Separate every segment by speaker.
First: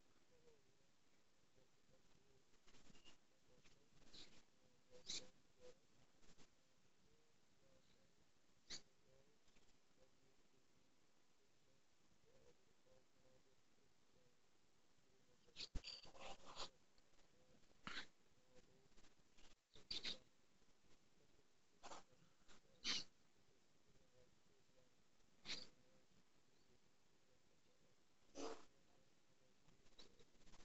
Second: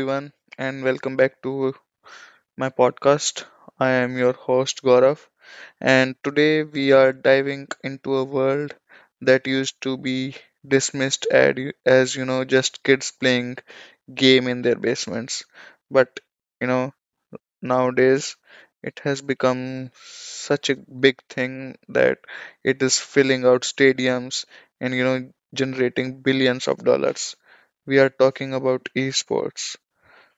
Speaker 1: everyone, and welcome back to my podcast. I am your host, Gaurav, and today we are diving into a world that used to be dismissed as, just kids playing game in their basements. But, you know, nowadays it has become such a big thing that it is filling out stadiums and, generating billions of dollars. We are talking about esports.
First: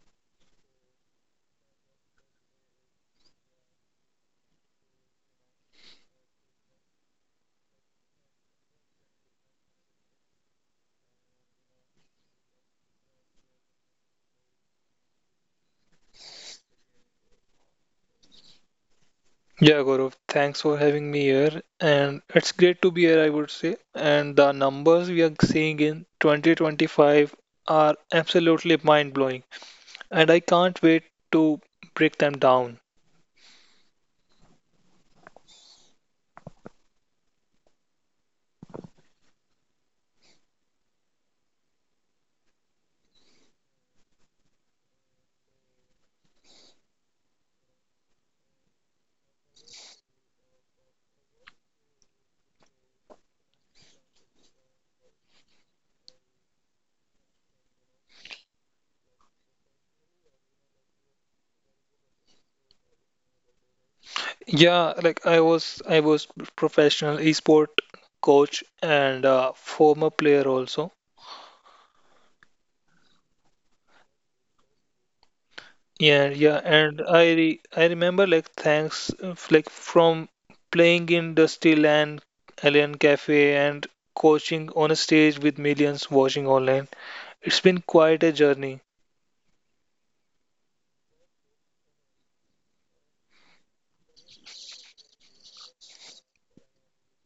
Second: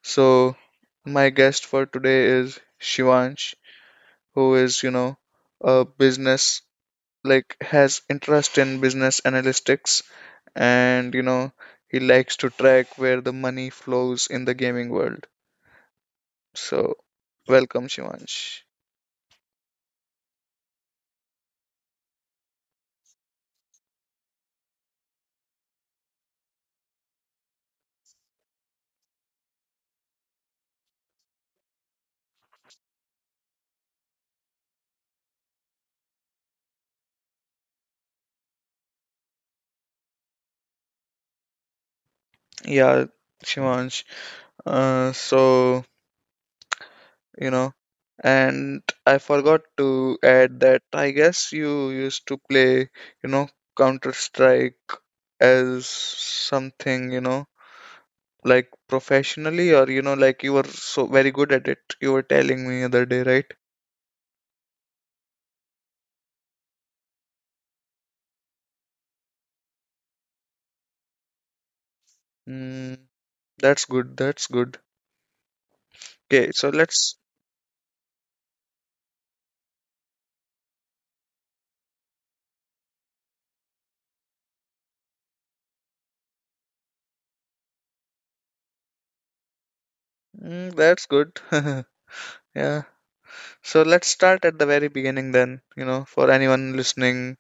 Speaker 1: So, my guest for today is Shivansh, who is, a business, like, has interest in business analytics and, he likes to track where the money flows in the gaming world. So, welcome, Shivansh.
Speaker 2: Yeah, Gaurav, thanks for having me here. And it's great to be here, I would say. And the numbers we are seeing in 2025 are absolutely mind-blowing. And I can't wait to break them down.
Speaker 1: Yeah, Shivansh. Uh, so you know. And I forgot to add that I guess you used to play, you know, Counter Strike as something, like professionally, or like you were so very good at it. You were telling me other day, right?
Speaker 2: Yeah, like I was professional esport coach and former player also.
Speaker 1: Mm, that's good. That's good.
Speaker 2: Yeah,
Speaker 1: Okay,
Speaker 2: yeah,
Speaker 1: so
Speaker 2: and
Speaker 1: let's.
Speaker 2: I remember like thanks like from playing in Dusty Land, Alien Cafe, and coaching on a stage with millions watching online. It's been quite a journey.
Speaker 1: Mm, that's good. Yeah. So let's start at the very beginning then, for anyone listening,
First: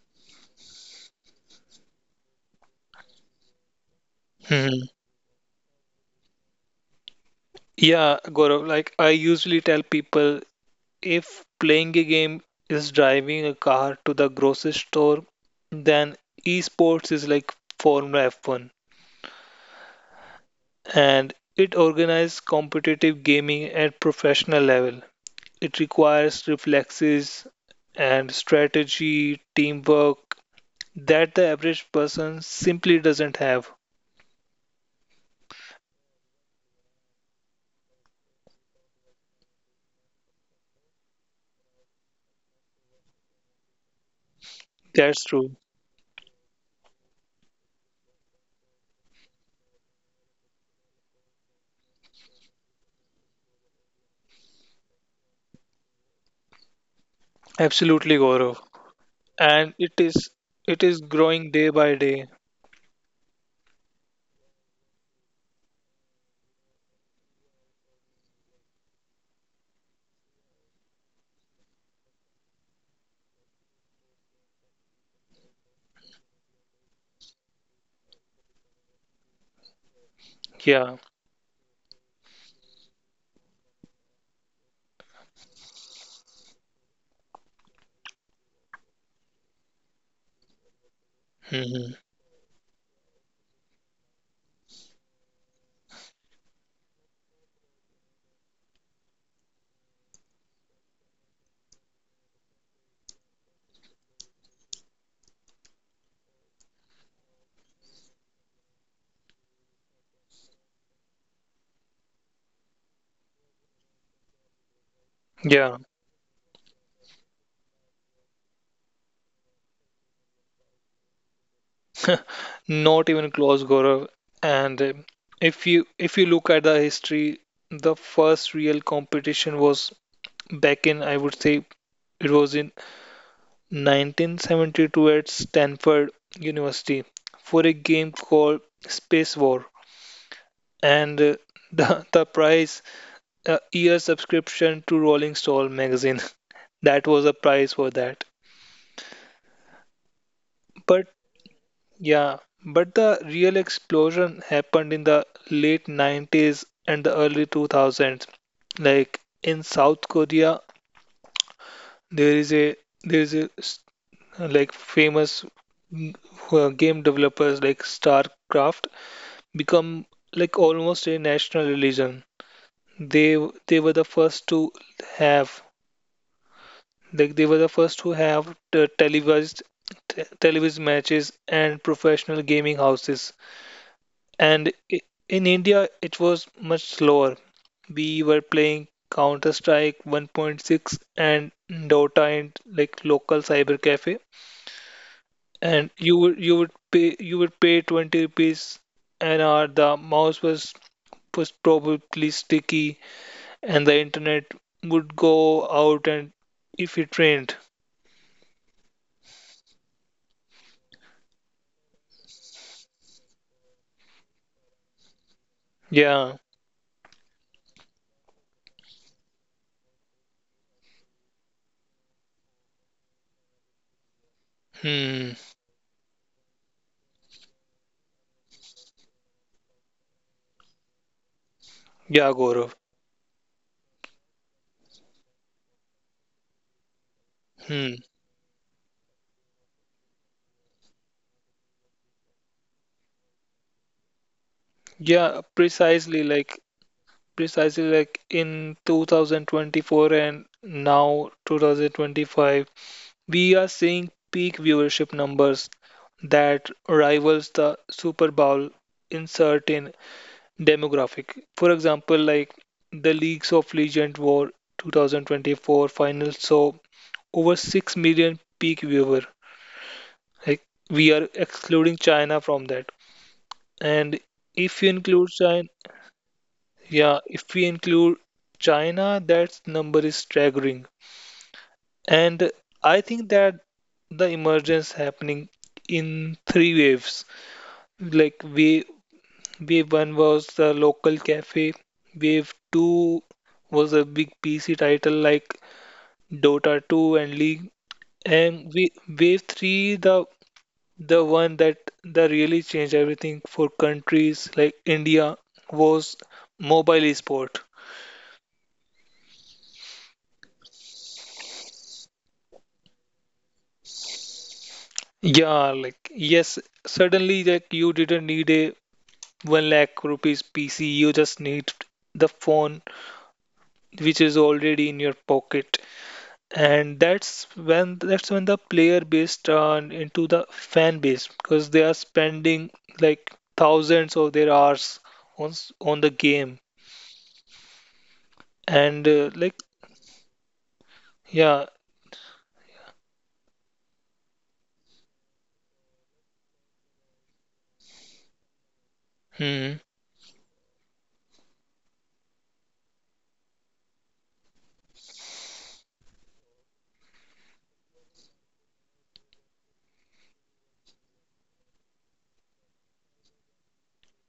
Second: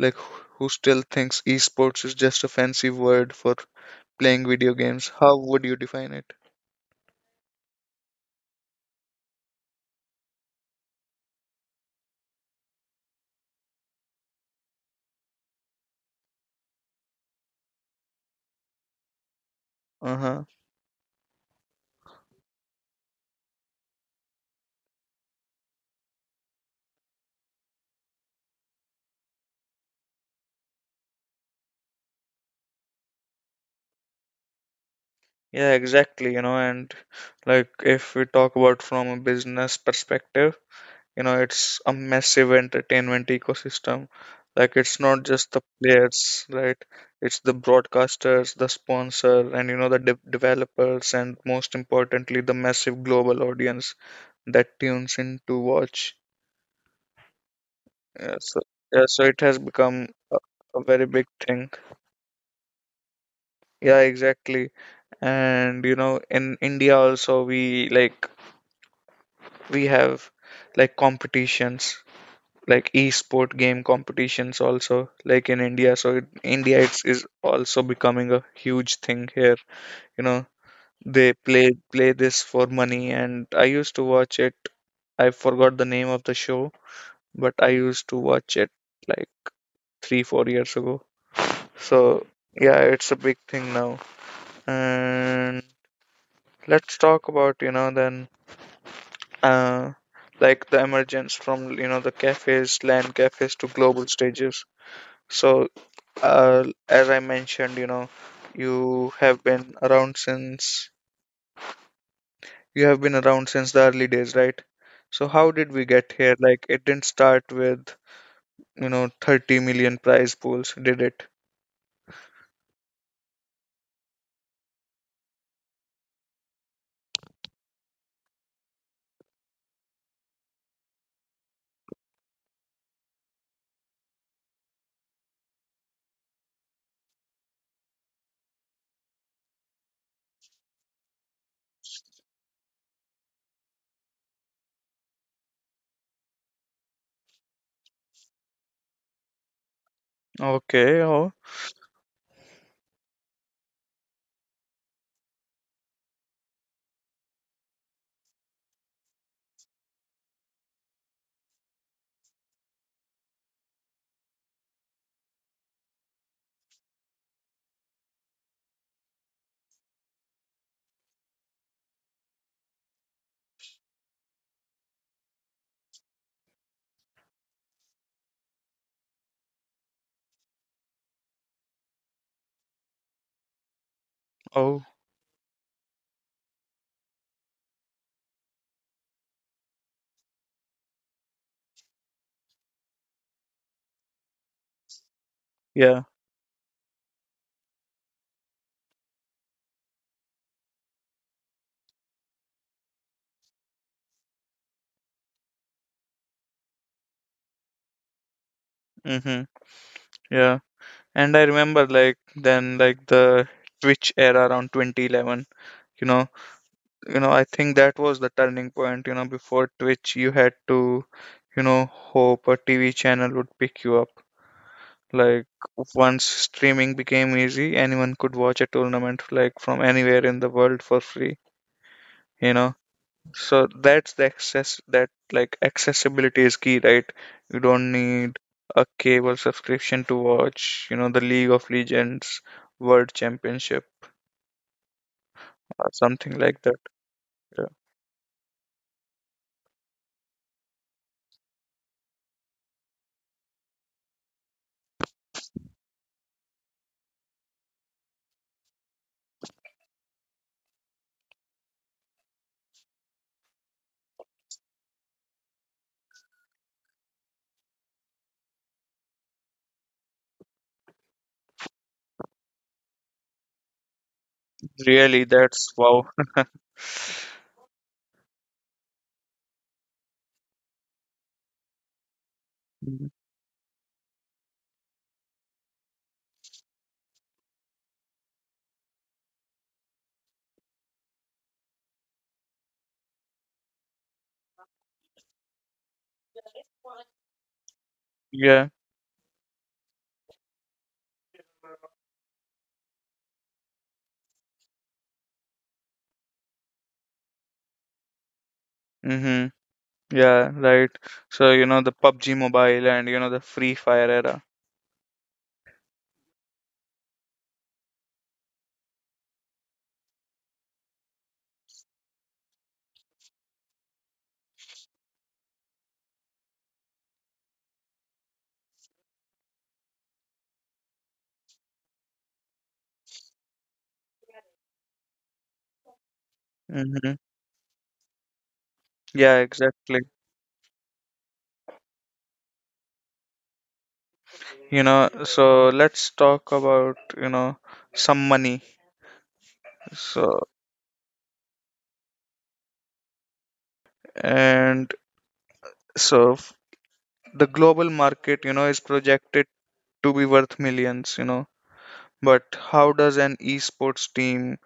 Speaker 1: like who still thinks esports is just a fancy word for playing video
Speaker 2: Hmm.
Speaker 1: games, how would you define it?
Speaker 2: Yeah, Gaurav, like I usually tell people if playing a game is driving a car to the grocery store, then esports is like Formula F1,
Speaker 1: Uh-huh.
Speaker 2: and it organizes competitive gaming at professional level. It requires reflexes and strategy, teamwork that the average person simply doesn't have.
Speaker 1: Yeah, exactly, and like if we talk about from a business perspective, it's a massive entertainment ecosystem. Like, it's not
Speaker 2: That's
Speaker 1: just the
Speaker 2: true.
Speaker 1: players, right? It's the broadcasters, the sponsor, and, the de developers, and most importantly, the massive global audience that tunes in to watch.
Speaker 2: Absolutely,
Speaker 1: Yeah, so,
Speaker 2: Gaurav.
Speaker 1: yeah, so it has
Speaker 2: And
Speaker 1: become
Speaker 2: it
Speaker 1: a,
Speaker 2: is it
Speaker 1: very
Speaker 2: is
Speaker 1: big
Speaker 2: growing
Speaker 1: thing.
Speaker 2: day by day.
Speaker 1: Yeah, exactly. And in India also we like we have like competitions, like e-sport game competitions, also like in India. So it, India, it's is also becoming a huge thing here, you know.
Speaker 2: Yeah.
Speaker 1: They play this for money and I used to watch it. I forgot the name of the show, but I used to watch it like 3-4 years ago.
Speaker 2: Hmm.
Speaker 1: So yeah, it's a big thing now. And let's talk about, then, uh, like the emergence from, the cafes, land cafes, to global stages. So, uh, as I mentioned, you have been around since you have been around since the early days, right? So how
Speaker 2: Yeah.
Speaker 1: did we get here? Like, it didn't start with, 30 million prize pools, did it?
Speaker 2: Not even close, Gaurav. And if you look at the history, the first real competition was back in, I would say, it was in 1972 at Stanford University for a game called Space War, and the prize, a year subscription to Rolling Stone magazine. That was a prize for that.
Speaker 1: Okay,
Speaker 2: But
Speaker 1: oh,
Speaker 2: yeah, but the real explosion happened in the late 90s and the early 2000s. Like in South Korea, there is a there is a s- like famous, mm, game developers like StarCraft become like almost a national religion. They they were the first to have the televised, televised matches and professional gaming houses.
Speaker 1: oh,
Speaker 2: And in India, it was much slower. We were playing Counter Strike 1.6 and Dota in like local cyber cafe,
Speaker 1: yeah,
Speaker 2: and you would pay 20 rupees an hour. The mouse was probably sticky, and the internet would go out and if it rained.
Speaker 1: mm-hmm, yeah. And I remember, like then, like the Twitch era around 2011, you know.
Speaker 2: Yeah.
Speaker 1: I think that was the turning point. Before Twitch, you had to, you know hope a TV channel would pick you up. Like,
Speaker 2: Hmm.
Speaker 1: once streaming became easy, anyone could watch a tournament, like, from anywhere in the world for free, you
Speaker 2: Yeah,
Speaker 1: know.
Speaker 2: Gaurav.
Speaker 1: So that's the access. That like accessibility is key, right? You don't
Speaker 2: Hmm.
Speaker 1: need a cable subscription to watch, the League of Legends World Championship
Speaker 2: Yeah,
Speaker 1: or something
Speaker 2: precisely
Speaker 1: like that.
Speaker 2: like
Speaker 1: Yeah.
Speaker 2: precisely like in 2024 and now 2025, we are seeing peak viewership numbers that rivals the Super Bowl in certain demographic. For example, like the Leagues of Legend War 2024 finals saw over 6 million peak viewer. Like we are excluding China from that. And if you
Speaker 1: Really,
Speaker 2: include
Speaker 1: that's
Speaker 2: China,
Speaker 1: wow.
Speaker 2: yeah, if we include China, that number is staggering. And I think that the emergence happening in three waves. Like wave one was the local cafe, wave two was a big PC title like Dota 2 and League,
Speaker 1: Yeah.
Speaker 2: and wave three, the one that really changed everything for countries like India, was mobile esport.
Speaker 1: Mm-hmm. Yeah, right. So, the PUBG Mobile and, the Free Fire era.
Speaker 2: Yeah, like yes, suddenly like you didn't need a one lakh rupees PC. You just need the phone which is already in your pocket, and that's when the player base turned into the fan base, because they are spending like thousands of their hours on the game
Speaker 1: Mm-hmm. Yeah,
Speaker 2: and like
Speaker 1: exactly.
Speaker 2: yeah.
Speaker 1: So let's talk about, some money.
Speaker 2: Hmm.
Speaker 1: So, and so the global market, is projected to be worth millions, you know. But how does an esports team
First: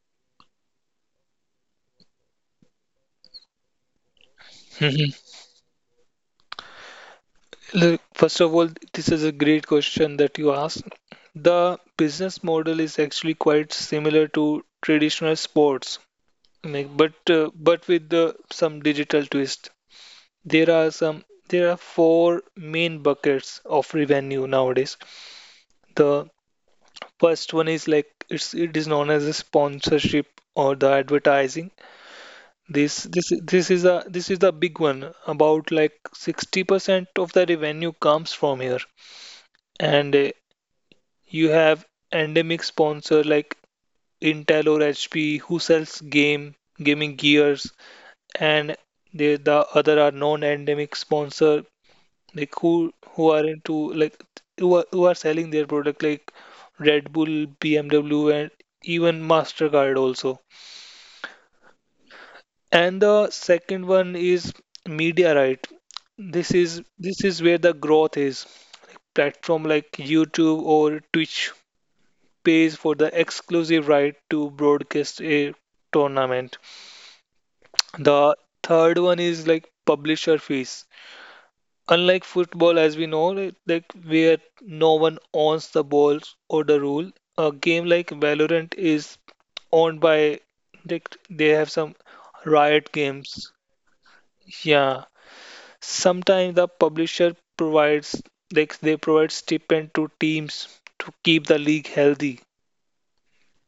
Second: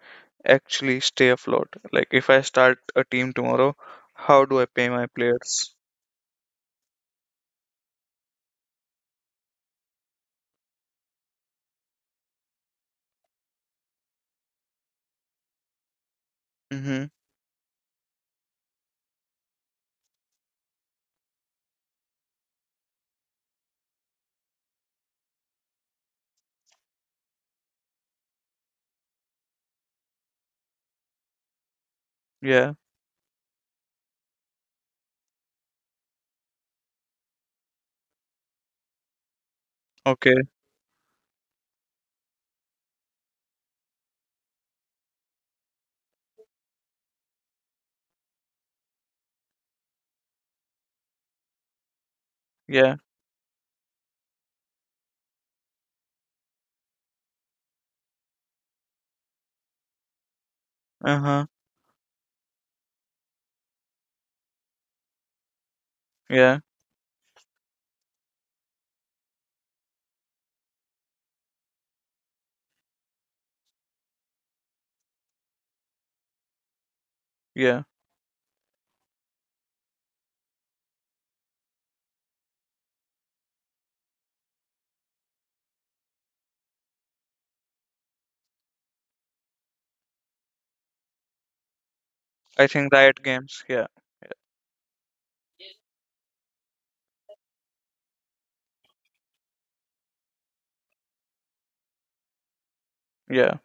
Speaker 1: actually stay afloat? Like, if I start a team tomorrow, how do I pay my players?
Speaker 2: Look, first of all, this is a great question that you asked. The business model is actually quite similar to traditional sports, like,
Speaker 1: Mm-hmm.
Speaker 2: but with some digital twist. There are some there are four main buckets of revenue nowadays. The first one is like it is known as a sponsorship or the advertising.
Speaker 1: Yeah.
Speaker 2: This is the big one. About like 60% of the revenue comes from here, and
Speaker 1: Okay.
Speaker 2: you have endemic sponsor like Intel or HP who sells game gaming gears, and the other are non-endemic sponsor, like
Speaker 1: Yeah.
Speaker 2: who are into like who are selling their product, like Red Bull, BMW, and even Mastercard also.
Speaker 1: Uh-huh.
Speaker 2: And the second one is media right. This
Speaker 1: Yeah.
Speaker 2: is this is where the growth is. Platform like YouTube or Twitch pays for the exclusive right to broadcast a tournament.
Speaker 1: Yeah.
Speaker 2: The third one is like publisher fees. Unlike football, as we know, like where no one owns the balls or the rule, a game like Valorant is owned by like they have some
Speaker 1: I
Speaker 2: Riot
Speaker 1: think Riot
Speaker 2: Games.
Speaker 1: Games, yeah.
Speaker 2: Yeah, sometimes the publisher provides like they provide stipend to teams to keep the league healthy.
Speaker 1: Yeah.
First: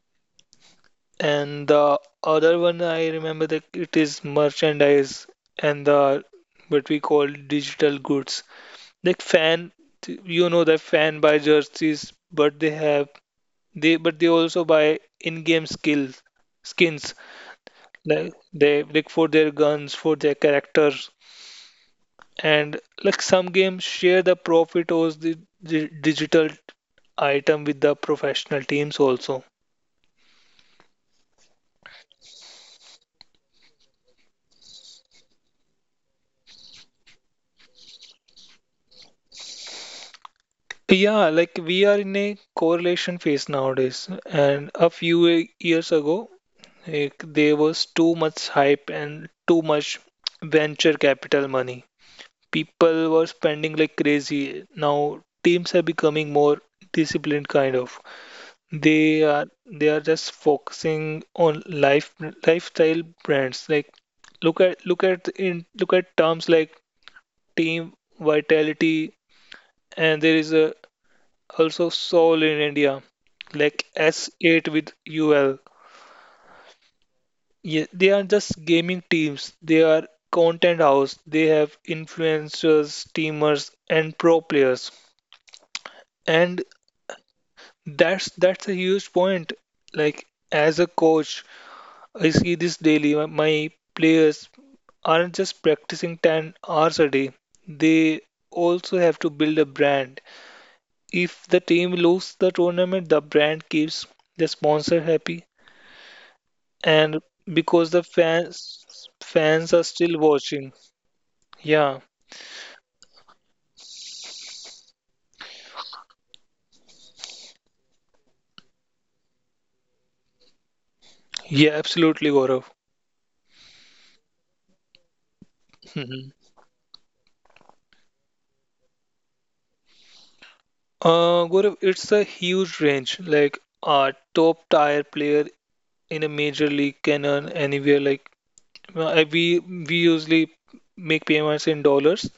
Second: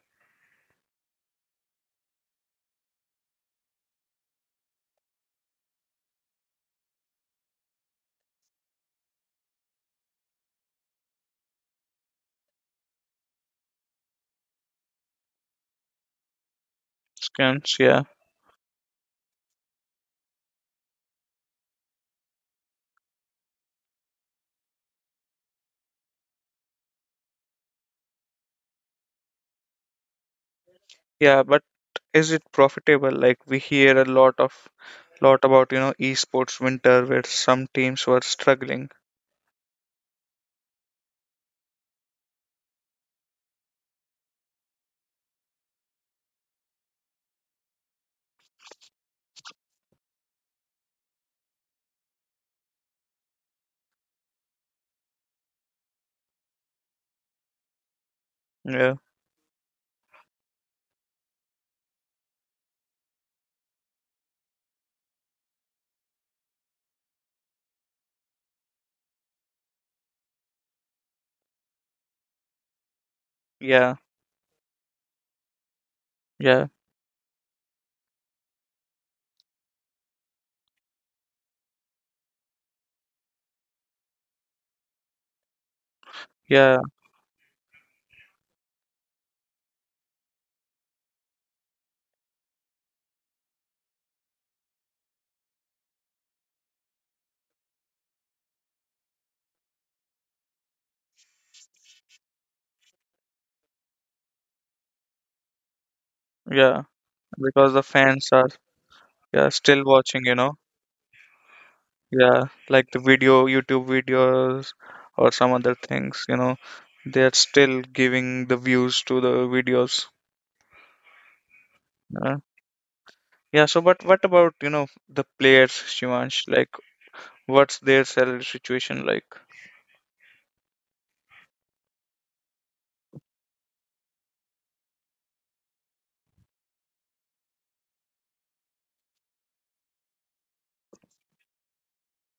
Speaker 2: And the other one I remember, that it is merchandise and the, what we call, digital goods. Like fan, you know that fan buy jerseys, but they also buy in-game skills skins,
Speaker 1: Skins, yeah.
Speaker 2: like they like for their guns, for their characters, and like some games share the profit of the digital item with the professional teams also.
Speaker 1: Yeah. But is it profitable? Like, we hear a lot of, lot about, esports winter where some teams were struggling.
Speaker 2: Yeah, like we are in a correlation phase nowadays, and a few years ago, like, there was too much hype and too much venture capital money. People were spending like crazy. Now teams are becoming more disciplined, kind of.
Speaker 1: Yeah,
Speaker 2: They are just focusing on lifestyle brands. Like look at terms like team vitality, and there is a also Soul in India,
Speaker 1: yeah,
Speaker 2: like S8 with UL.
Speaker 1: yeah,
Speaker 2: Yeah, they are just gaming teams. They are content house. They have influencers, streamers, and pro players. And
Speaker 1: yeah,
Speaker 2: that's a huge point. Like as a coach, I see this daily. My players aren't just practicing 10 hours a day. They also have to build a brand. If the team loses the tournament, the brand keeps the sponsor happy,
Speaker 1: yeah.
Speaker 2: and
Speaker 1: Because the
Speaker 2: because the
Speaker 1: fans are
Speaker 2: fans
Speaker 1: yeah,
Speaker 2: fans
Speaker 1: still
Speaker 2: are still
Speaker 1: watching.
Speaker 2: watching. Yeah,
Speaker 1: Yeah, like the video, YouTube videos, or some other things. They're still giving the views to the videos.
Speaker 2: yeah, absolutely,
Speaker 1: Yeah.
Speaker 2: Gaurav.
Speaker 1: Yeah, so but what about, the players,
Speaker 2: Mhm.
Speaker 1: Shivansh? Like, what's their salary situation like?
Speaker 2: Gaurav, it's a huge range. Like a top tier player in a major league can earn anywhere. We usually make payments in dollars,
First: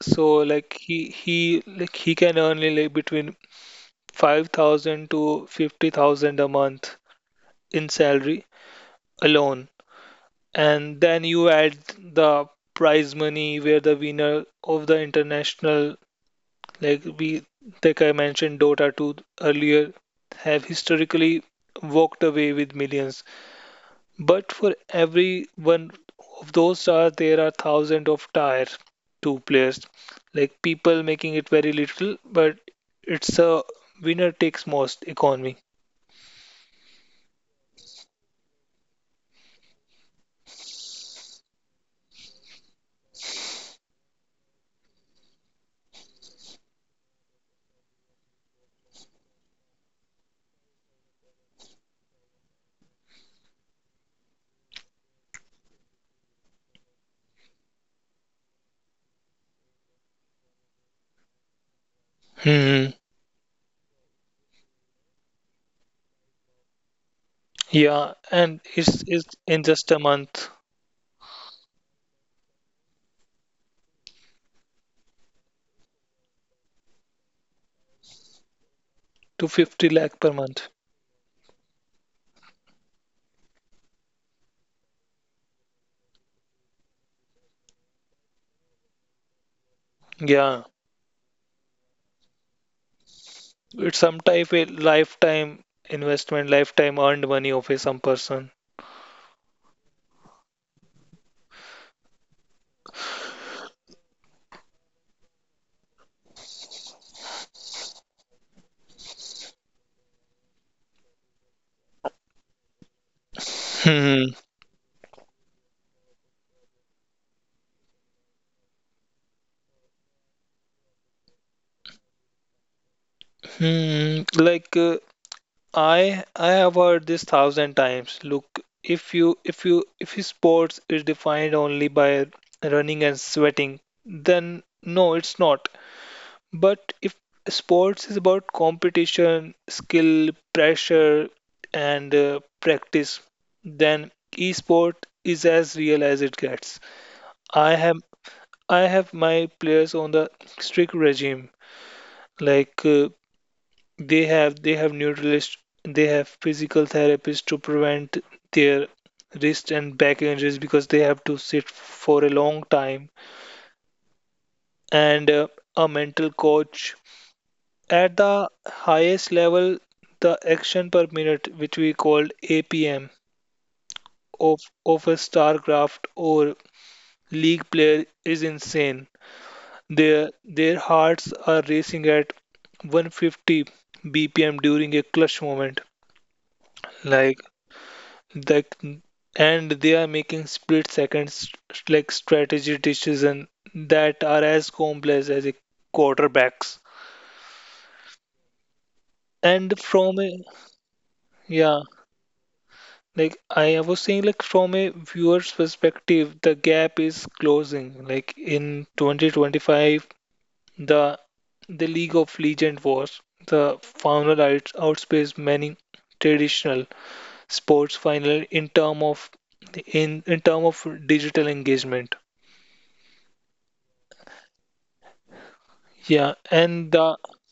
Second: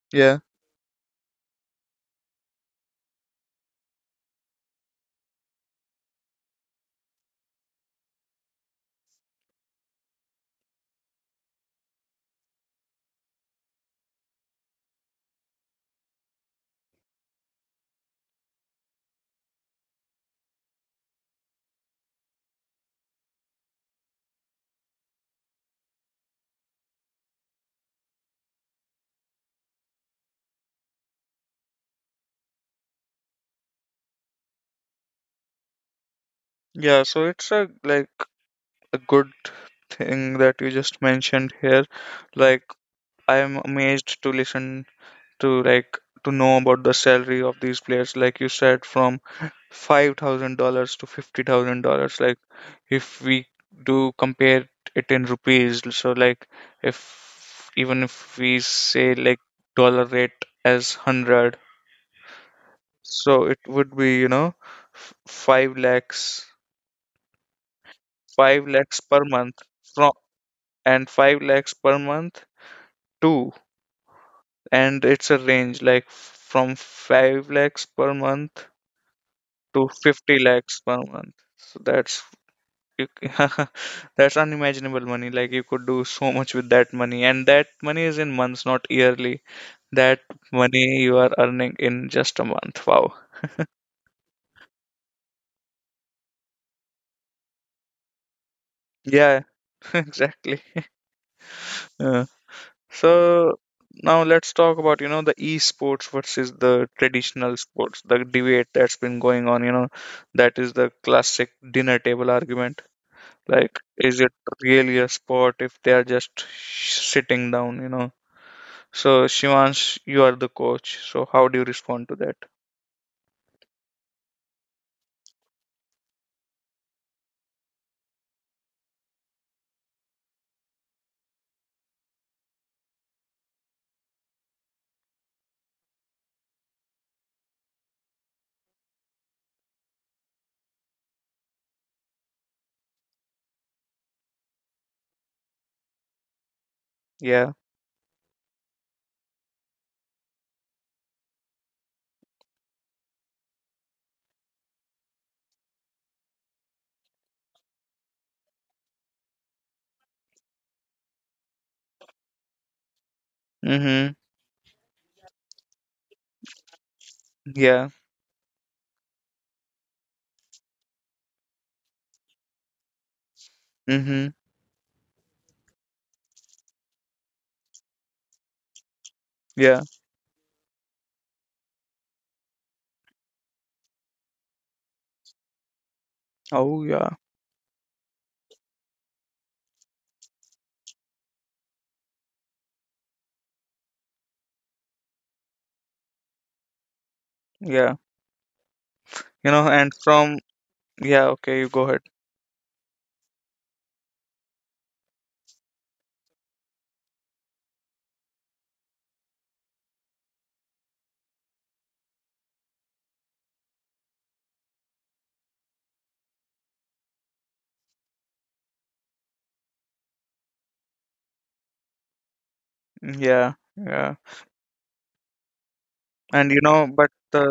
Speaker 2: so
Speaker 1: Yeah.
Speaker 2: like he can earn like between 5,000 to 50,000 a month in salary alone. And then you add the prize money, where the winner of the international, like we like I mentioned, Dota 2 earlier, have historically walked away with millions. But for every one of those stars there are thousands of tier 2 players, like people making it very little, but it's a winner takes most economy.
Speaker 1: Yeah, so it's a like a good thing that you just mentioned here. Like, I am amazed to listen to, to know about the salary of these players. Like you said, from $5,000 to $50,000. Like, if we do compare it in rupees, so, like, if even if we say like dollar rate as hundred.
Speaker 2: Hmm.
Speaker 1: So it would be, 5 lakhs,
Speaker 2: Yeah, and
Speaker 1: 5
Speaker 2: it's,
Speaker 1: lakhs per
Speaker 2: it's
Speaker 1: month
Speaker 2: in just a
Speaker 1: from,
Speaker 2: month,
Speaker 1: and 5 lakhs per month to, and it's a range, like, from 5 lakhs per month
Speaker 2: to
Speaker 1: to
Speaker 2: 50 lakh per
Speaker 1: 50
Speaker 2: month,
Speaker 1: lakhs per month. So that's you, that's unimaginable money. Like, you could do so much with that money, and that money is in months, not yearly. That
Speaker 2: yeah.
Speaker 1: money you are earning in just a month. Wow.
Speaker 2: It's some type a lifetime investment, lifetime earned money of a some person.
Speaker 1: Yeah, exactly. So now let's talk about, the esports versus the traditional sports, the debate that's been going on, that is the classic dinner table argument. Like, is
Speaker 2: Hmm.
Speaker 1: it really a sport if they are just sitting down, you know? So, Shivansh, you are the coach. So, how do you respond to that?
Speaker 2: Hmm. I have heard this thousand times. Look, if you if you if you sports is defined only by running and sweating, then no, it's not. But if sports is about competition, skill, pressure, and practice, then esport is as real as it gets.
Speaker 1: Yeah.
Speaker 2: I have I have my players on the strict regime. Like uh, they have neutralists, they have physical therapists to prevent their wrist and back injuries because they have to sit for a long time,
Speaker 1: Mm-hmm.
Speaker 2: and a mental coach.
Speaker 1: Yeah.
Speaker 2: At the highest level, the action per minute, which we call APM,
Speaker 1: Mm-hmm.
Speaker 2: of of a StarCraft or League player is insane.
Speaker 1: Yeah.
Speaker 2: Their hearts are racing at 150 BPM during a clutch moment.
Speaker 1: Oh, yeah.
Speaker 2: Like that, and they are making split seconds, like strategy decisions that are as complex as a quarterback's.
Speaker 1: Yeah. You know,
Speaker 2: And
Speaker 1: and from, yeah, okay, you go
Speaker 2: yeah,
Speaker 1: ahead.
Speaker 2: like I was saying, like from a viewer's perspective, the gap is closing. Like in 2025, The the League of Legends was the final, outspaced many traditional sports final in term of, in term of digital engagement.
Speaker 1: Yeah. Yeah.
Speaker 2: Yeah,
Speaker 1: And,
Speaker 2: and
Speaker 1: but
Speaker 2: the,
Speaker 1: the.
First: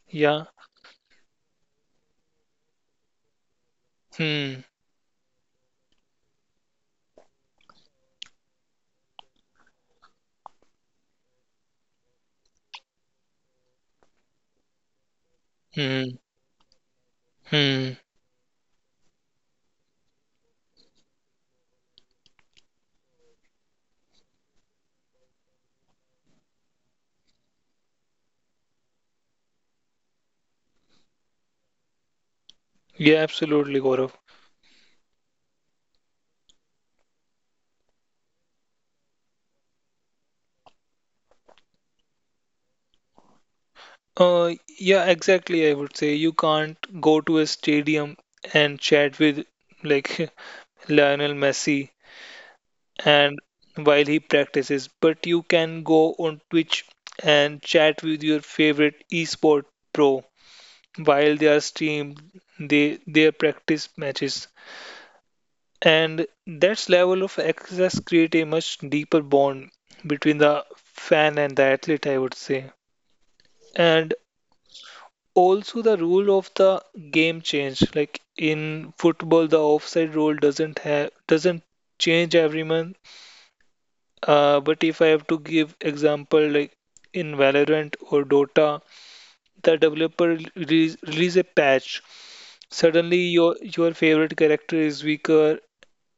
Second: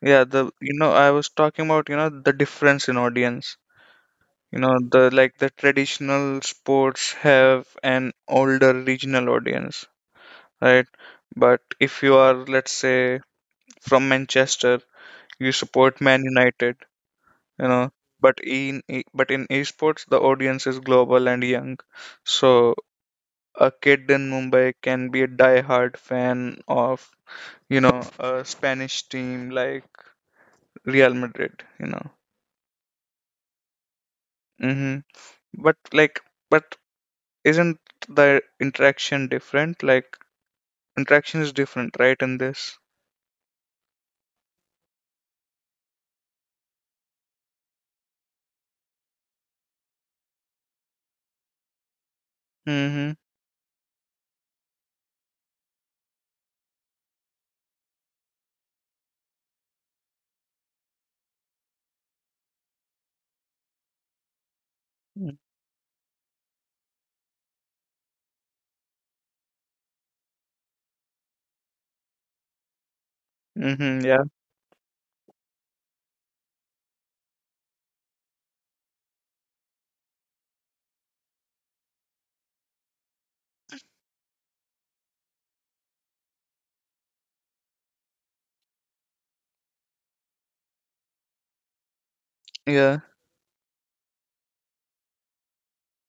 Speaker 1: Yeah, the,
Speaker 2: yeah.
Speaker 1: I was talking about, the difference in audience.
Speaker 2: Hmm.
Speaker 1: The, like, the traditional sports have an older regional audience, right? But if you are, let's say, from Manchester, you support
Speaker 2: Hmm.
Speaker 1: Man United, you know.
Speaker 2: Hmm.
Speaker 1: But in but in esports, the audience is global and young. So a kid in Mumbai can be a die-hard fan of, a Spanish team like Real Madrid, you know.
Speaker 2: Yeah, absolutely, Gaurav.
Speaker 1: Mm-hmm. But like, but isn't the interaction different? Like, interaction is different, right? In this.
Speaker 2: Uh, yeah, exactly. I would say you can't go to a stadium and chat with, like, Lionel Messi
Speaker 1: Mm-hmm.
Speaker 2: and while he practices, but you can go on Twitch and chat with your favorite esport pro while they are streamed, their practice matches, and that level of access creates a much deeper bond between the fan and the athlete, I would say.
Speaker 1: Mm-hmm.
Speaker 2: And
Speaker 1: Yeah.
Speaker 2: also the rule of the game changed, like in football the offside rule doesn't change every month. But if I have to give example like in Valorant or Dota, the developer release a patch.
Speaker 1: Yeah.
Speaker 2: Suddenly your favorite character is weaker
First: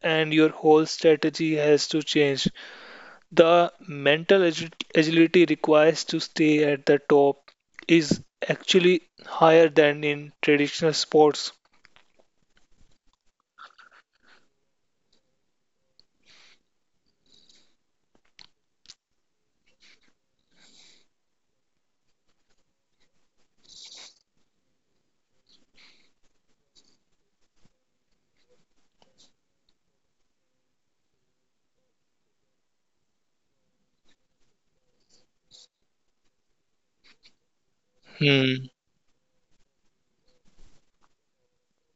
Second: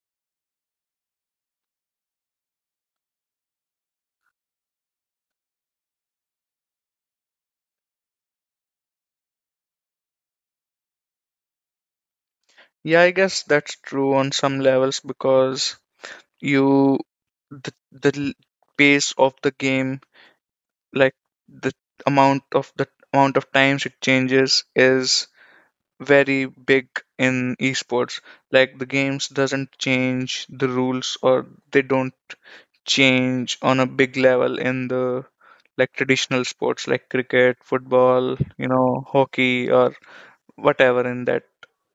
Speaker 2: and your whole strategy has to change. The mental agility requires to stay at the top is actually higher than in traditional sports.
Speaker 1: Yeah. I guess that's true on some levels because, you the, pace of the game, like, the amount of times it changes, is very big in esports. Like, the games doesn't change the rules, or they don't change on a big level in the, like, traditional sports like cricket, football,
Speaker 2: Hmm.
Speaker 1: hockey or whatever in that,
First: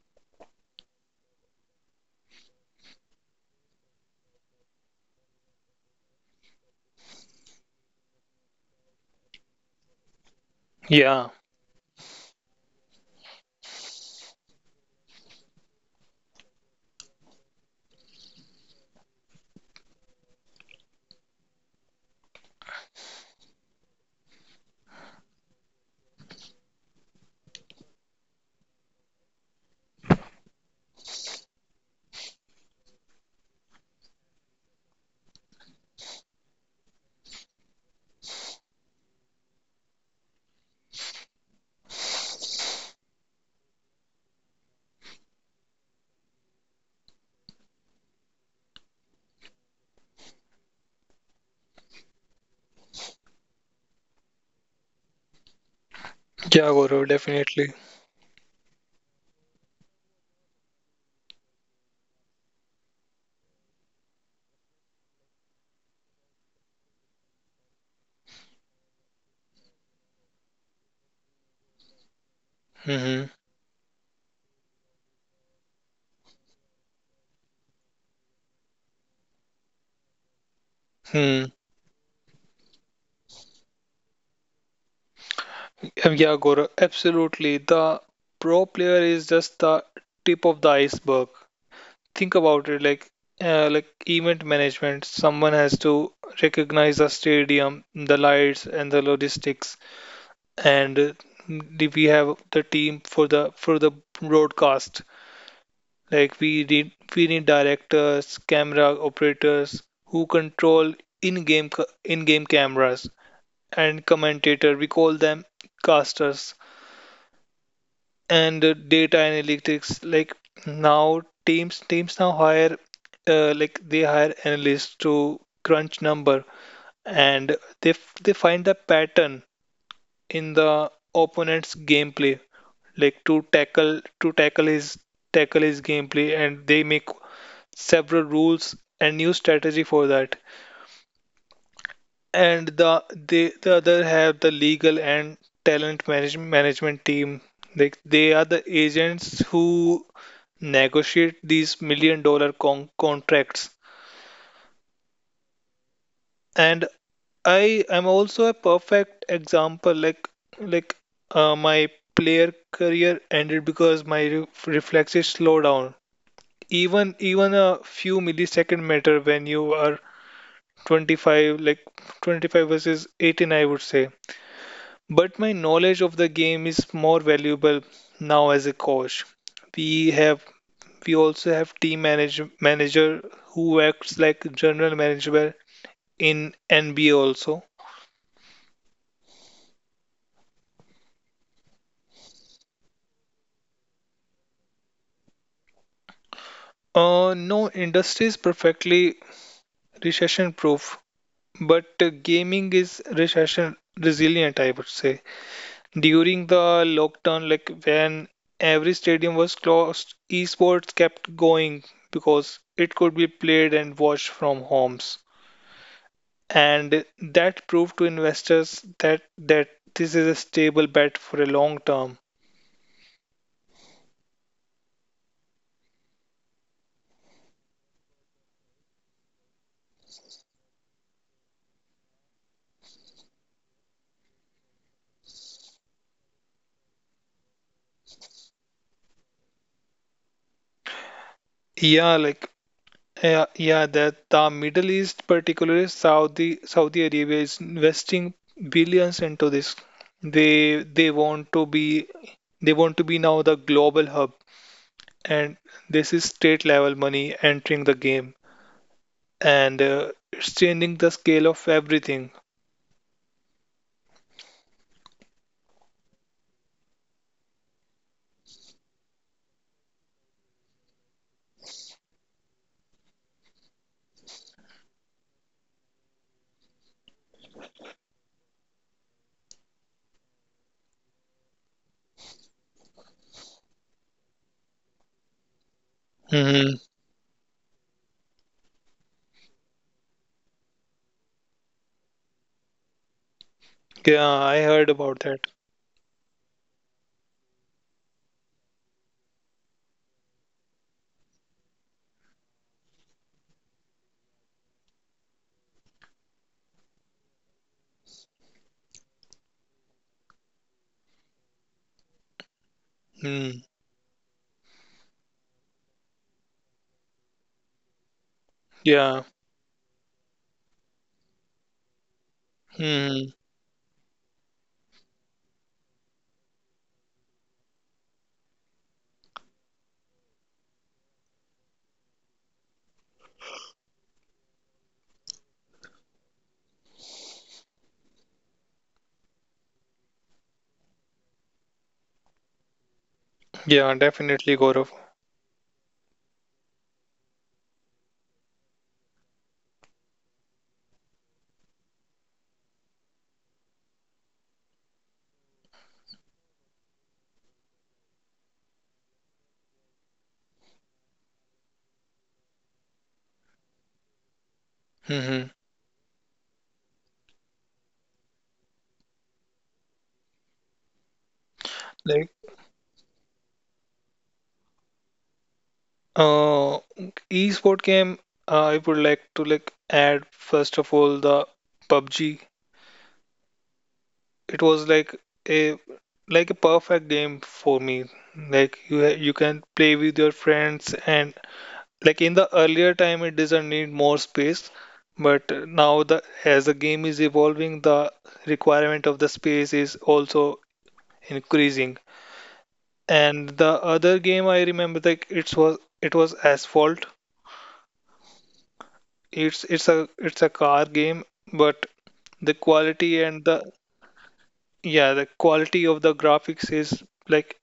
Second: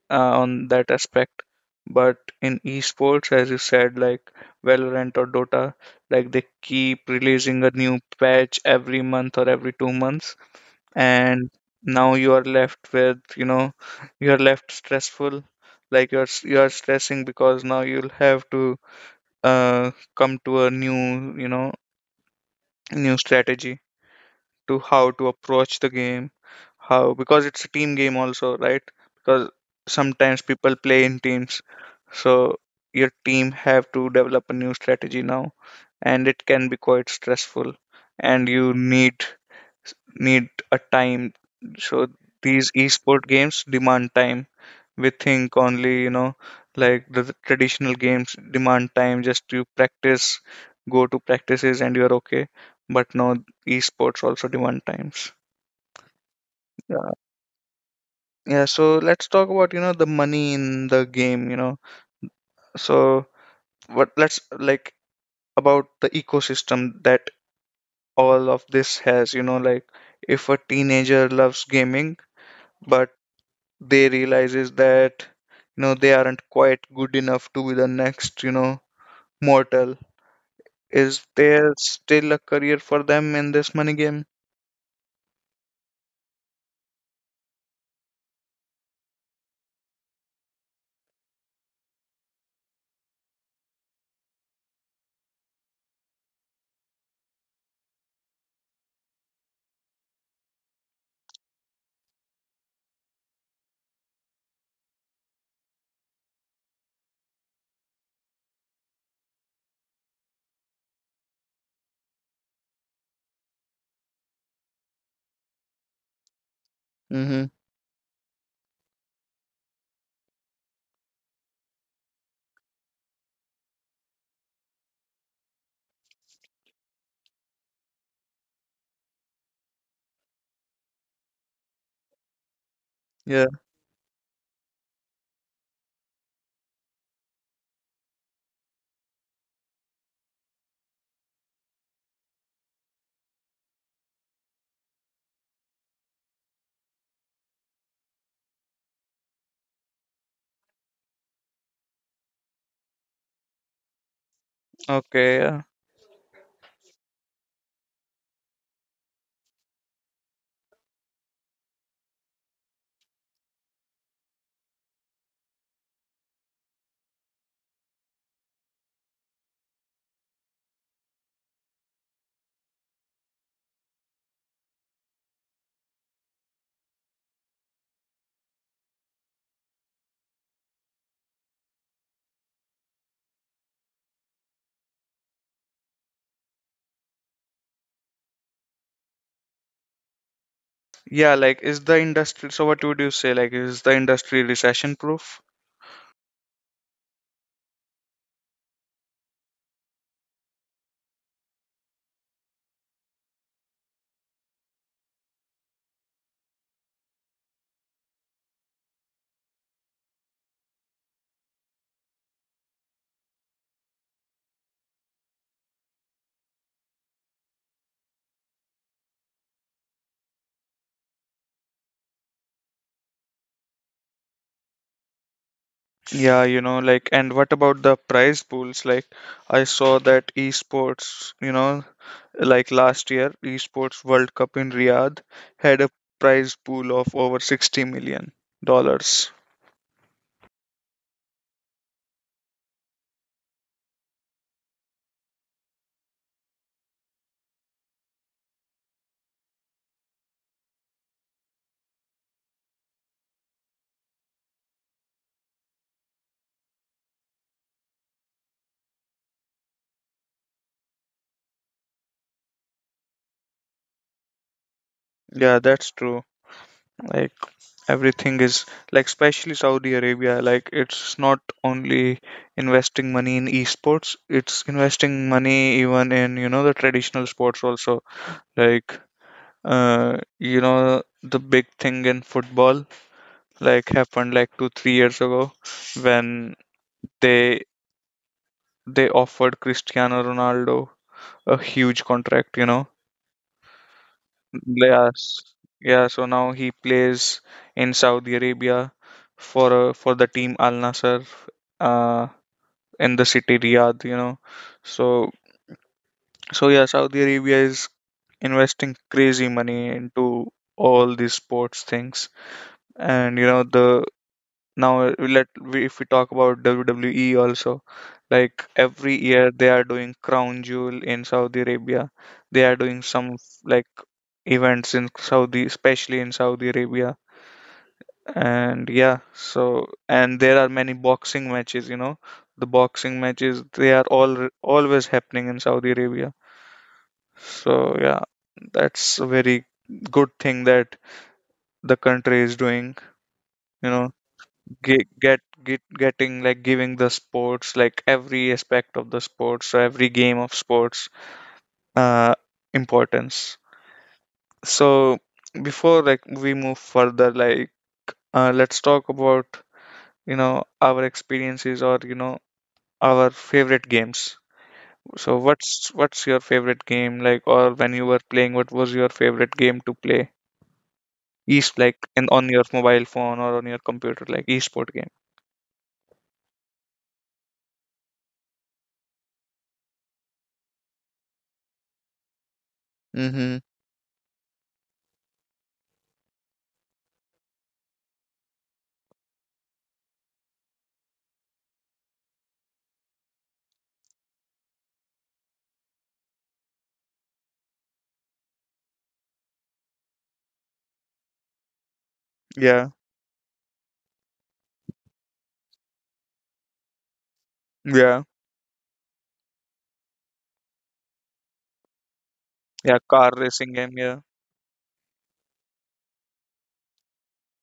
Speaker 1: on that aspect. But in esports, as you said, like Valorant or Dota, like they keep releasing a new patch every month or every 2 months,
Speaker 2: Yeah.
Speaker 1: and now you are left with, you are left stressful. Like, you're you're stressing because now you'll have to uh come to a new, new strategy to how to approach the game. How? Because it's a team game also, right? Because sometimes people play in teams. So your team have to develop a new strategy now, and it can be quite stressful, and you need, need a time. So these esport games demand time. We think only, like, the traditional games demand time just to practice, go to practices and you're okay. But no, esports also demand times.
Speaker 2: Yeah, Gaurav,
Speaker 1: Yeah.
Speaker 2: definitely.
Speaker 1: Yeah, so let's talk about, the money in the game, you know. So what? Let's, like, about the ecosystem that all of this has, like if a teenager loves gaming, but
Speaker 2: Mm-hmm.
Speaker 1: they realizes that, they aren't quite good enough to be the next, mortal. Is
Speaker 2: Hmm.
Speaker 1: there still a career for them in this money game?
Speaker 2: Yeah, Gaurav, absolutely. The pro player is just the tip of the iceberg. Think about it, like event management. Someone has to recognize the stadium, the lights, and the logistics, and we have the team for the broadcast. Like we need directors, camera operators who control in-game, cameras and commentator. We call them casters
Speaker 1: Mm-hmm.
Speaker 2: and data analytics. Like now teams now hire like they hire analysts to crunch number and they find the pattern in the opponent's gameplay, like
Speaker 1: Yeah.
Speaker 2: to tackle his gameplay, and they make several rules and new strategy for that. And the other have the legal and management team. Like they are the agents who negotiate these $1 million contracts.
Speaker 1: Okay. Yeah.
Speaker 2: And I am also a perfect example. Like my player career ended because my reflexes slow down. Even a few millisecond matter when you are 25. Like 25 versus 18, I would say. But my knowledge of the game is more valuable now as a coach. We have we also have team manager who acts like general manager in NBA also.
Speaker 1: Yeah. Like, is the industry? So, what would you say? Like, is the industry recession proof?
Speaker 2: No industry is perfectly recession proof, but gaming is recession resilient, I would say. During the lockdown, like when every stadium was closed, esports kept going because it could be played and watched from homes. And that proved to investors that this is a stable bet for a long term.
Speaker 1: Yeah, like, and what about the prize pools? Like, I saw that esports, like last year, esports World Cup in Riyadh had a prize pool of over 60 million dollars.
Speaker 2: Yeah, like yeah, that the Middle East, particularly Saudi Arabia, is investing billions into this. They want to be now the global hub, and this is state level money entering the game, and it's changing the scale of everything.
Speaker 1: Yeah, that's true. Like, everything is, like, especially Saudi Arabia, like it's not only investing money in esports, it's investing money even in, the traditional sports also. Like, the big thing in football, like, happened like 2 3 years ago, when
Speaker 2: Hmm.
Speaker 1: they they offered Cristiano Ronaldo a huge contract, you know.
Speaker 2: Yeah, I heard about
Speaker 1: Yes.
Speaker 2: that.
Speaker 1: Yeah, so now he plays in Saudi Arabia for, for the team Al Nassr, uh, in the city Riyadh, you know. So, so yeah, Saudi Arabia is investing crazy money into all these sports things. And
Speaker 2: Mm.
Speaker 1: the now, let we, if we talk about WWE also, like every
Speaker 2: Yeah.
Speaker 1: year they are doing Crown Jewel in Saudi Arabia. They are doing
Speaker 2: Hmm.
Speaker 1: some, like, events in Saudi, especially in Saudi Arabia. And yeah, so and there are many boxing matches, you know. The boxing matches they are all always happening in Saudi Arabia. So yeah, that's a very good thing that the country is doing, you
Speaker 2: Yeah,
Speaker 1: know,
Speaker 2: definitely, Gaurav.
Speaker 1: getting, like, giving the sports, like, every aspect of the sports, so every game of sports, uh importance. So before, like, we move further, like, let's talk about, our experiences, or our favorite games. So
Speaker 2: Mm-hmm.
Speaker 1: what's your favorite game, like, or when you were playing, what was your favorite game to play? East, like,
Speaker 2: Like,
Speaker 1: in on your mobile phone or on your computer, like, e-sport game.
Speaker 2: uh, e-sport game, I would like to like add first of all the PUBG.
Speaker 1: Mm-hmm.
Speaker 2: It was a like a perfect game for me. Like you can play with your friends, and like in the earlier time it doesn't need more space, but now the as the game is evolving, the requirement of the space is also increasing.
Speaker 1: Yeah,
Speaker 2: And the other game I remember, like it was Asphalt.
Speaker 1: yeah,
Speaker 2: It's a car game, but the
Speaker 1: yeah.
Speaker 2: quality
Speaker 1: Car
Speaker 2: and the,
Speaker 1: racing game. Yeah.
Speaker 2: yeah, the quality of the graphics is like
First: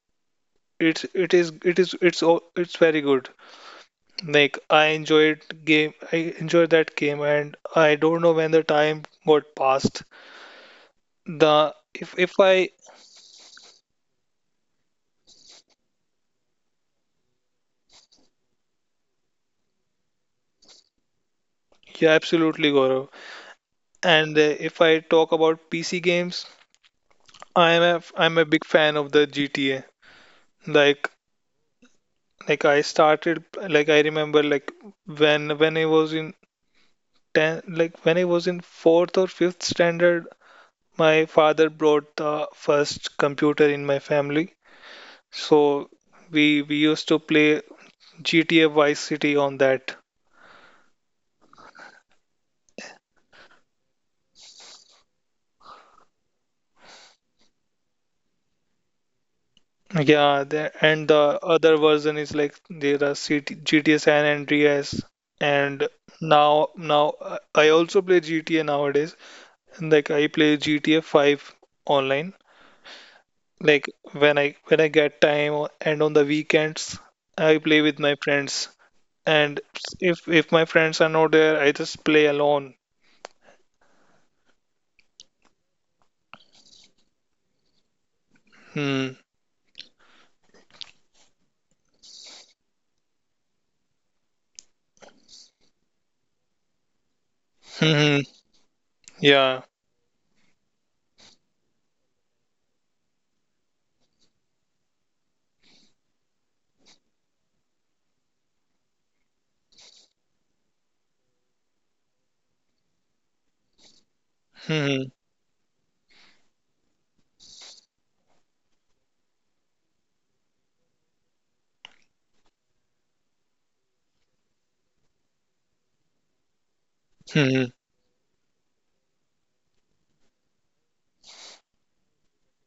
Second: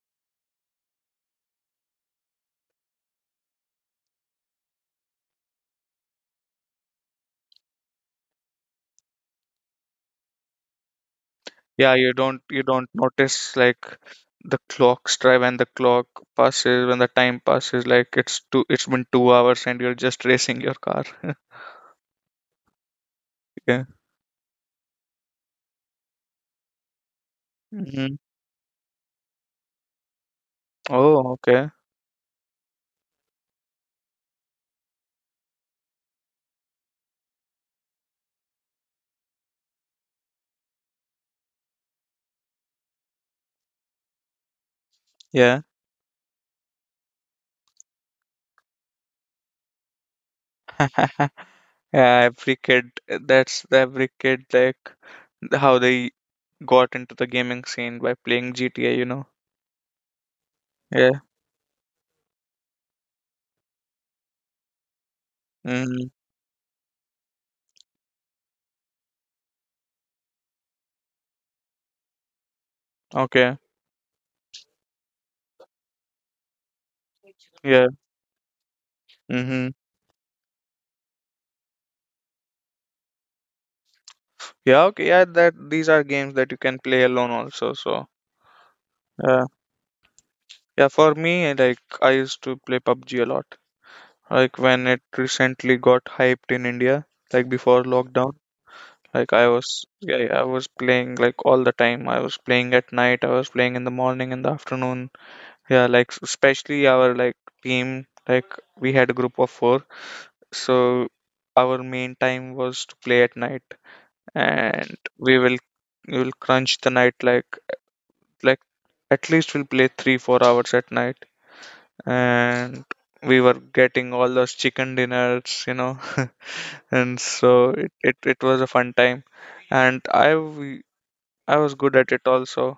Speaker 2: it's it is it's all it's very good. Like I enjoyed that game and I don't know when the time got passed. The
Speaker 1: Yeah,
Speaker 2: if
Speaker 1: you
Speaker 2: I
Speaker 1: don't notice, like, the clock strike when the clock passes, when the time passes, like, it's two, it's been 2 hours and you're just racing your car.
Speaker 2: Yeah, absolutely, Gaurav.
Speaker 1: Yeah.
Speaker 2: And if I talk about PC games, I'm
Speaker 1: Hmm.
Speaker 2: a big fan of the GTA. Like
Speaker 1: Oh, okay.
Speaker 2: Like I started, like I remember, like when I was in ten, like when I was in fourth or fifth standard, my father brought the first computer in my family.
Speaker 1: Yeah.
Speaker 2: So we used to play GTA Vice City on that.
Speaker 1: Yeah, every kid, that's every kid, like, how they got into the gaming scene by playing GTA, you know.
Speaker 2: Yeah, and
Speaker 1: Yeah.
Speaker 2: the other version is like there are CT, GTA San Andreas, and
Speaker 1: Hmm.
Speaker 2: now I also play GTA nowadays. And like I play GTA 5 online.
Speaker 1: Okay.
Speaker 2: Like when I get and on the weekends, I play
Speaker 1: Yeah.
Speaker 2: with my friends. And
Speaker 1: Hmm.
Speaker 2: if my friends are not there, I just play alone.
Speaker 1: Yeah, okay. Yeah, that these are games that you can play alone also, so
Speaker 2: Hmm.
Speaker 1: yeah. Yeah, for me, like, I used to play PUBG a lot. Like, when it recently got hyped in India, like before
Speaker 2: Hmm.
Speaker 1: lockdown, like I
Speaker 2: Yeah.
Speaker 1: was, yeah, I was playing, like, all the time. I was playing at night, I was playing in the morning, in the afternoon. Yeah, like, especially our, like, team, like we had a group of four. So our main time was to play at night, and
Speaker 2: Hmm.
Speaker 1: we will crunch the night, like at least we'll play three, 4 hours at night, and we were getting all those chicken dinners, you know. And so
Speaker 2: Hmm.
Speaker 1: it was a fun time, and I I was good at it also.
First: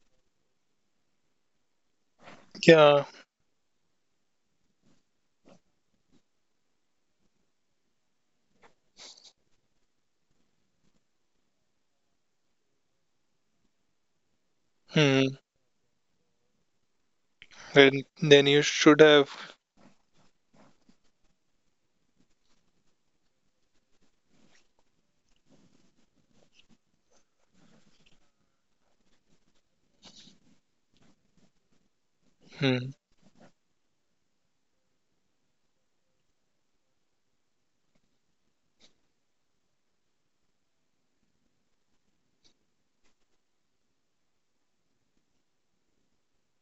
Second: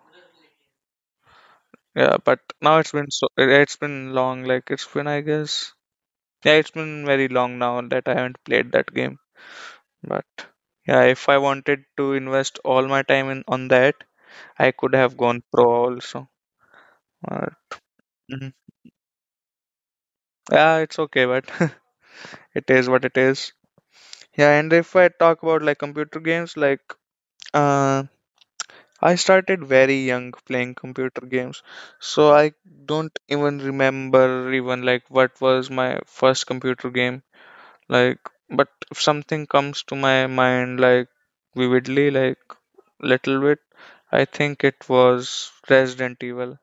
Speaker 1: Yeah, but now it's
Speaker 2: Yeah.
Speaker 1: been, so it's been long. Like, it's been, I guess, yeah, it's been very long now that I haven't played that game. But yeah, if I wanted to invest all my time in on that, I could have
Speaker 2: Hmm.
Speaker 1: gone pro also. uh,
Speaker 2: Then
Speaker 1: mhm.
Speaker 2: you should have.
Speaker 1: Yeah, it's okay, but it is what it is. Yeah. And if I talk about like computer games, like, uh I started very young playing computer games, so I
Speaker 2: Hmm.
Speaker 1: don't even remember even, like, what was my first computer game. Like, but if something comes to my mind, like, vividly, like, little bit, I think it was Resident Evil.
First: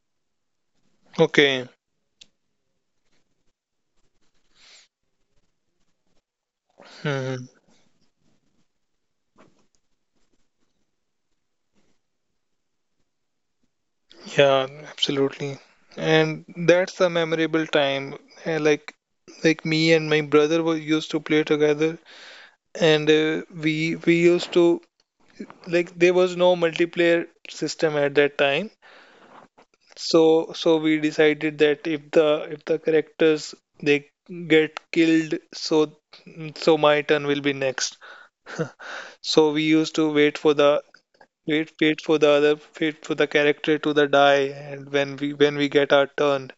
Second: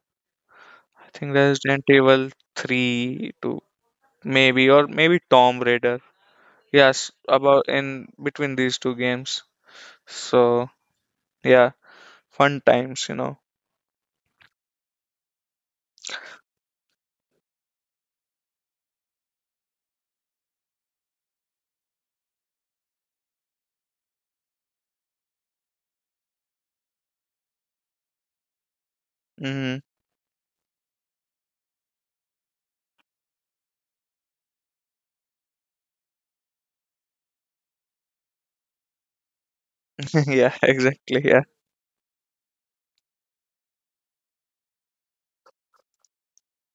Speaker 1: I think
Speaker 2: Okay.
Speaker 1: Resident Evil 3 to, maybe, or maybe Tomb Raider. Yes,
Speaker 2: Hmm.
Speaker 1: about in between these two games. So, yeah, fun times, you know.
Speaker 2: Yeah, absolutely. And that's a memorable time. And me and my brother were used to play together, and we used to, like there was no multiplayer system at that time,
Speaker 1: Hmm.
Speaker 2: so so we decided that if the characters they get killed, so so my turn will be next. So we used to
Speaker 1: Yeah, exactly. Yeah.
Speaker 2: wait for the character to the die, and when we get our turn.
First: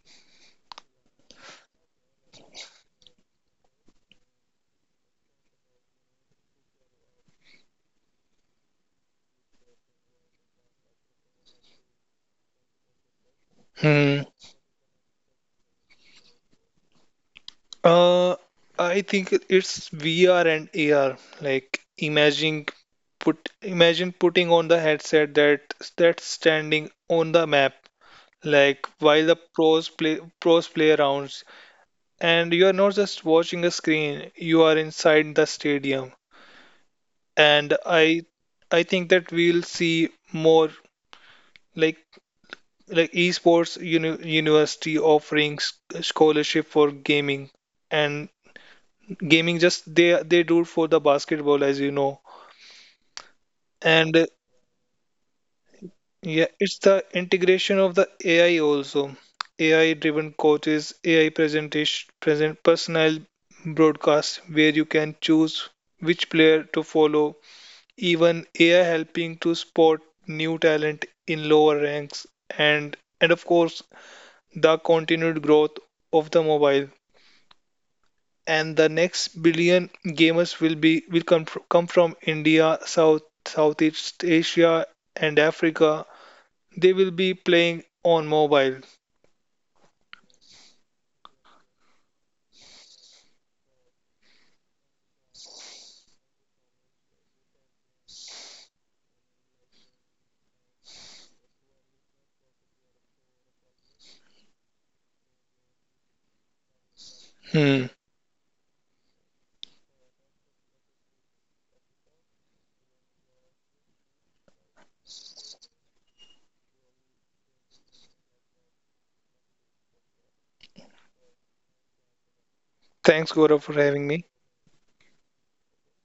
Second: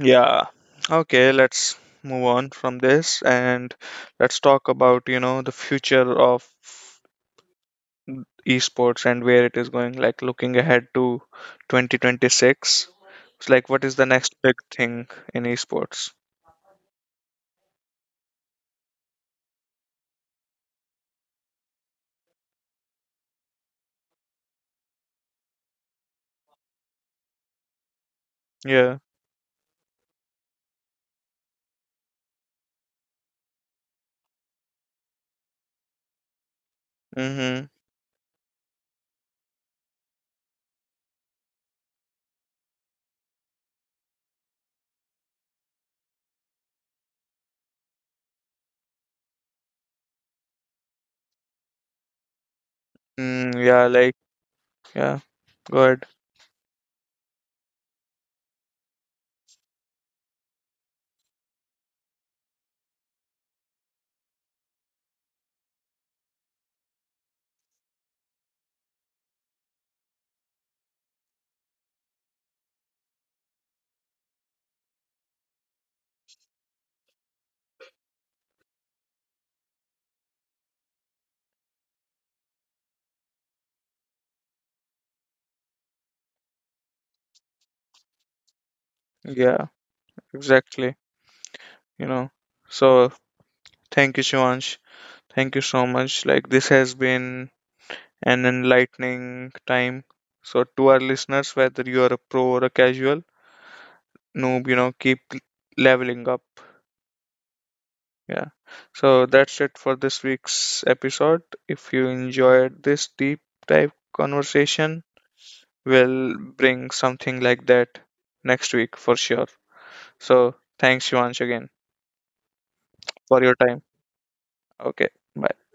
Speaker 1: Yeah. Okay, let's move on from this and let's talk about, the future of esports and where it is going, like, looking ahead to 2026. It's like what is the next
Speaker 2: Hmm.
Speaker 1: big thing in esports?
Speaker 2: uh I think it's VR and AR. Like imagine putting on the headset that's standing on the map,
Speaker 1: Yeah.
Speaker 2: like while the pros play rounds, and you are not just watching a screen, you are inside the stadium.
Speaker 1: Mm-hmm.
Speaker 2: And I think that we'll see more, like like esports university offering scholarship for gaming. And gaming, just they do it for the basketball, as you know.
Speaker 1: Mm, yeah, like,
Speaker 2: And
Speaker 1: yeah. Good.
Speaker 2: yeah, it's the integration of the AI also. AI-driven coaches, AI presentation, present personal broadcast where you can choose which player to follow. Even AI helping to spot new talent in lower ranks, and of course the continued growth of the mobile. And the next billion gamers will be will come come from India, Southeast Asia, and Africa. They will be playing on mobile.
Speaker 1: Yeah, exactly. You know. So, thank you, Shivansh. Thank you so much. Like, this has been an enlightening time. So, to our listeners, whether you are a pro or a casual noob, keep leveling up.
Speaker 2: Hmm.
Speaker 1: Yeah. So, that's it for this week's episode. If you enjoyed this deep dive conversation, we'll bring something like that next week for sure. So, thanks, Shivansh, again
Speaker 2: Thanks, Gaurav,
Speaker 1: for
Speaker 2: for
Speaker 1: your
Speaker 2: having
Speaker 1: time.
Speaker 2: me.
Speaker 1: Okay. Bye.